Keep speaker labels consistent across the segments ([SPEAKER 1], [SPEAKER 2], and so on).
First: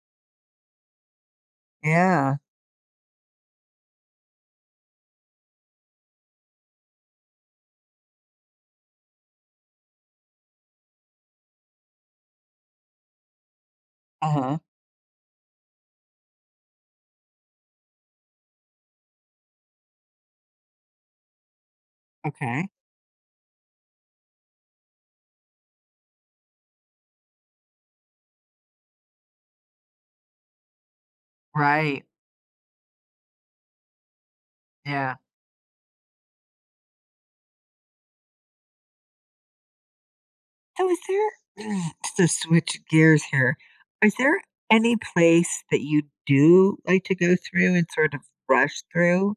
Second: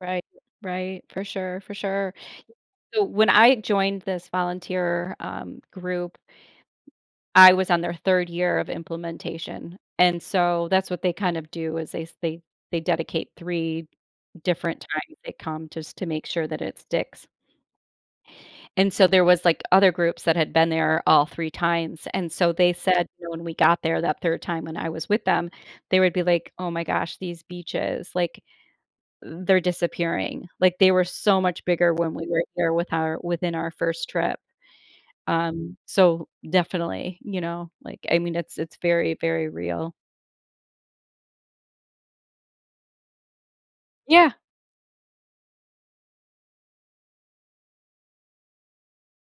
[SPEAKER 1] Right, right, for sure, for sure.
[SPEAKER 2] Yeah.
[SPEAKER 1] So, when I joined this volunteer, um, group M I was on their 3rd year of implementation. And, so, that's what they kind of do, is they they they dedicate 3
[SPEAKER 2] Uh-huh.
[SPEAKER 1] different times they come just to make sure that it sticks. And, so, there was, like, other groups that had been there all three 3 times, and so
[SPEAKER 2] Okay.
[SPEAKER 1] they said, when we got there that 3rd time, when I was with them, they would be like, "Oh my gosh, these beaches, like, they're disappearing. Like, they were so much bigger
[SPEAKER 2] Right.
[SPEAKER 1] when we were here with our within our 1st trip."
[SPEAKER 2] Yeah.
[SPEAKER 1] Um, so, definitely, you know, like, I mean, it's it's very, very real.
[SPEAKER 2] So, is there to switch gears here, is
[SPEAKER 1] Yeah.
[SPEAKER 2] there any place that you do like to go through and sort of rush through?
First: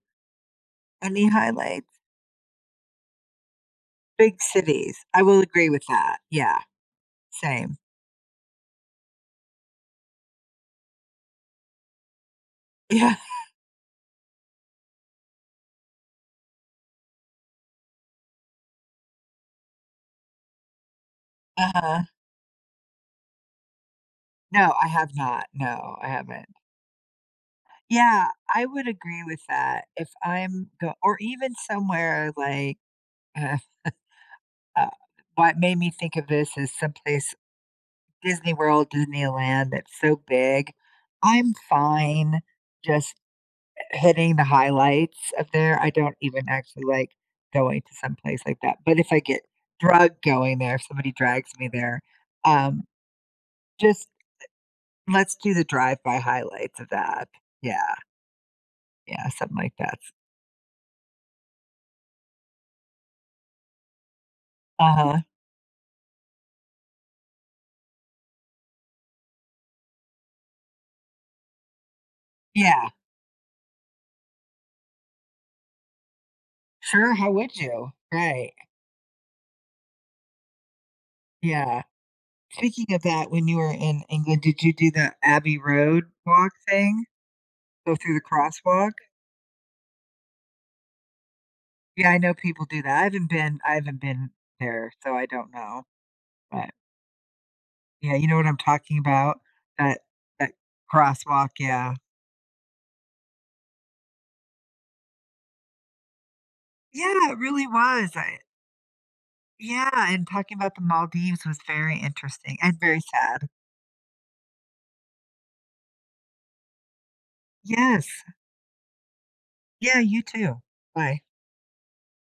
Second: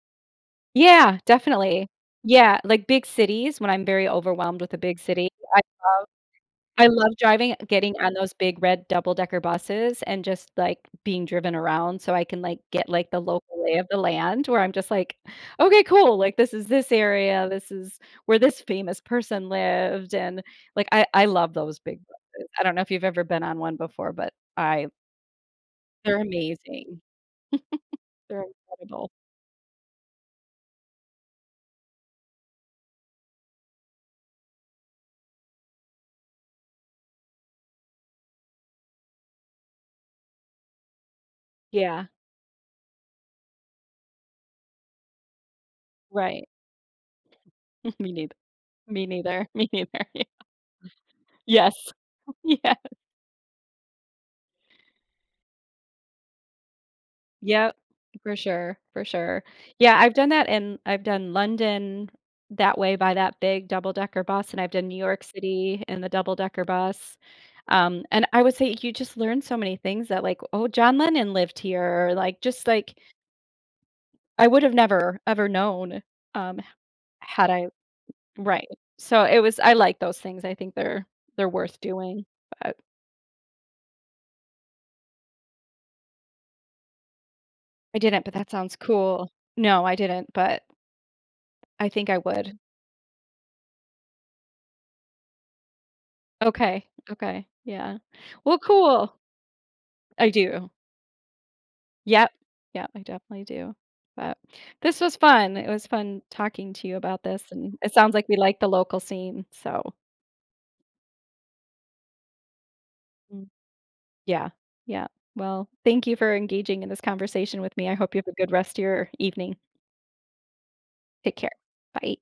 [SPEAKER 1] Yeah.
[SPEAKER 2] Any
[SPEAKER 1] Definitely.
[SPEAKER 2] highlights?
[SPEAKER 1] Yeah. Like, big cities when I'm very
[SPEAKER 2] Big
[SPEAKER 1] overwhelmed with a
[SPEAKER 2] cities.
[SPEAKER 1] big
[SPEAKER 2] I
[SPEAKER 1] city.
[SPEAKER 2] will
[SPEAKER 1] I
[SPEAKER 2] agree with
[SPEAKER 1] love
[SPEAKER 2] that. Yeah,
[SPEAKER 1] I love driving
[SPEAKER 2] same.
[SPEAKER 1] getting on those big red double decker buses and just, like, being driven around so I can, like, get, like,
[SPEAKER 2] Yeah.
[SPEAKER 1] the local lay of the land where I'm just like, "Okay. Cool. Like, this is this area. This is where this famous person lived." And, like, I I love those big
[SPEAKER 2] Uh-huh.
[SPEAKER 1] busses. I don't know if you've ever been on one before, but
[SPEAKER 2] No,
[SPEAKER 1] I
[SPEAKER 2] I have not. No, I
[SPEAKER 1] They're
[SPEAKER 2] haven't.
[SPEAKER 1] amazing.
[SPEAKER 2] Yeah,
[SPEAKER 1] They're
[SPEAKER 2] I would
[SPEAKER 1] incredible.
[SPEAKER 2] agree with that. If I'm go or even somewhere like Uh, what made me think of this is some place Disney World, Disneyland, that's so big. I'm
[SPEAKER 1] Yeah.
[SPEAKER 2] fine just hi hitting the highlights up there. I don't even
[SPEAKER 1] Right.
[SPEAKER 2] actually like going to
[SPEAKER 1] Me
[SPEAKER 2] some
[SPEAKER 1] neither.
[SPEAKER 2] place like that. But,
[SPEAKER 1] Me
[SPEAKER 2] if I get
[SPEAKER 1] neither. Me neither.
[SPEAKER 2] drug
[SPEAKER 1] Yeah.
[SPEAKER 2] going there, somebody drags me
[SPEAKER 1] Yes.
[SPEAKER 2] there,
[SPEAKER 1] Yes.
[SPEAKER 2] um, just e let's do the drive-by highlights of that.
[SPEAKER 1] Yep.
[SPEAKER 2] Yeah.
[SPEAKER 1] For sure. For
[SPEAKER 2] Yeah,
[SPEAKER 1] sure.
[SPEAKER 2] something like
[SPEAKER 1] Yeah,
[SPEAKER 2] that's
[SPEAKER 1] I've done that, and I've done London that way by that big double-decker bus, and I've done New
[SPEAKER 2] Uh-huh.
[SPEAKER 1] York City in the double-decker bus. Um, and I would say you just learn so many things that, like, "Oh, John Lennon lived here," or, like, just,
[SPEAKER 2] Yeah.
[SPEAKER 1] like I would have never ever known, um, ha
[SPEAKER 2] Sure, how
[SPEAKER 1] had
[SPEAKER 2] would
[SPEAKER 1] I
[SPEAKER 2] you? Right.
[SPEAKER 1] Right. So, it was I like those things. I think they're they're worth
[SPEAKER 2] Yeah.
[SPEAKER 1] doing. But
[SPEAKER 2] Speaking of that, when you were in England, did you do the Abbey Road walk thing? Go
[SPEAKER 1] I
[SPEAKER 2] through the
[SPEAKER 1] didn't, but that sounds
[SPEAKER 2] crosswalk?
[SPEAKER 1] cool. No. I didn't, but, I
[SPEAKER 2] Yeah,
[SPEAKER 1] think
[SPEAKER 2] I
[SPEAKER 1] I
[SPEAKER 2] know
[SPEAKER 1] would.
[SPEAKER 2] people do that. I haven't been I haven't been there, so I don't know. But
[SPEAKER 1] Okay. Okay. Yeah.
[SPEAKER 2] Yeah, you know what
[SPEAKER 1] Well,
[SPEAKER 2] I'm talking
[SPEAKER 1] cool.
[SPEAKER 2] about? That
[SPEAKER 1] I
[SPEAKER 2] that
[SPEAKER 1] do.
[SPEAKER 2] crosswalk, yeah.
[SPEAKER 1] Yep. Yep, I definitely do. But, this was fun. It was fun talking to you about
[SPEAKER 2] Yeah, it
[SPEAKER 1] this,
[SPEAKER 2] really
[SPEAKER 1] and it
[SPEAKER 2] was.
[SPEAKER 1] sounds like we
[SPEAKER 2] I
[SPEAKER 1] like the local scene.
[SPEAKER 2] Yeah,
[SPEAKER 1] So
[SPEAKER 2] and talking about The Maldives was very interesting and very
[SPEAKER 1] M
[SPEAKER 2] sad.
[SPEAKER 1] Yeah, yeah. Well, thank you for engaging in this conversation with me. I
[SPEAKER 2] Yes.
[SPEAKER 1] hope you have a good rest of your evening.
[SPEAKER 2] Yeah, you too. Bye.
[SPEAKER 1] Take care. Bye.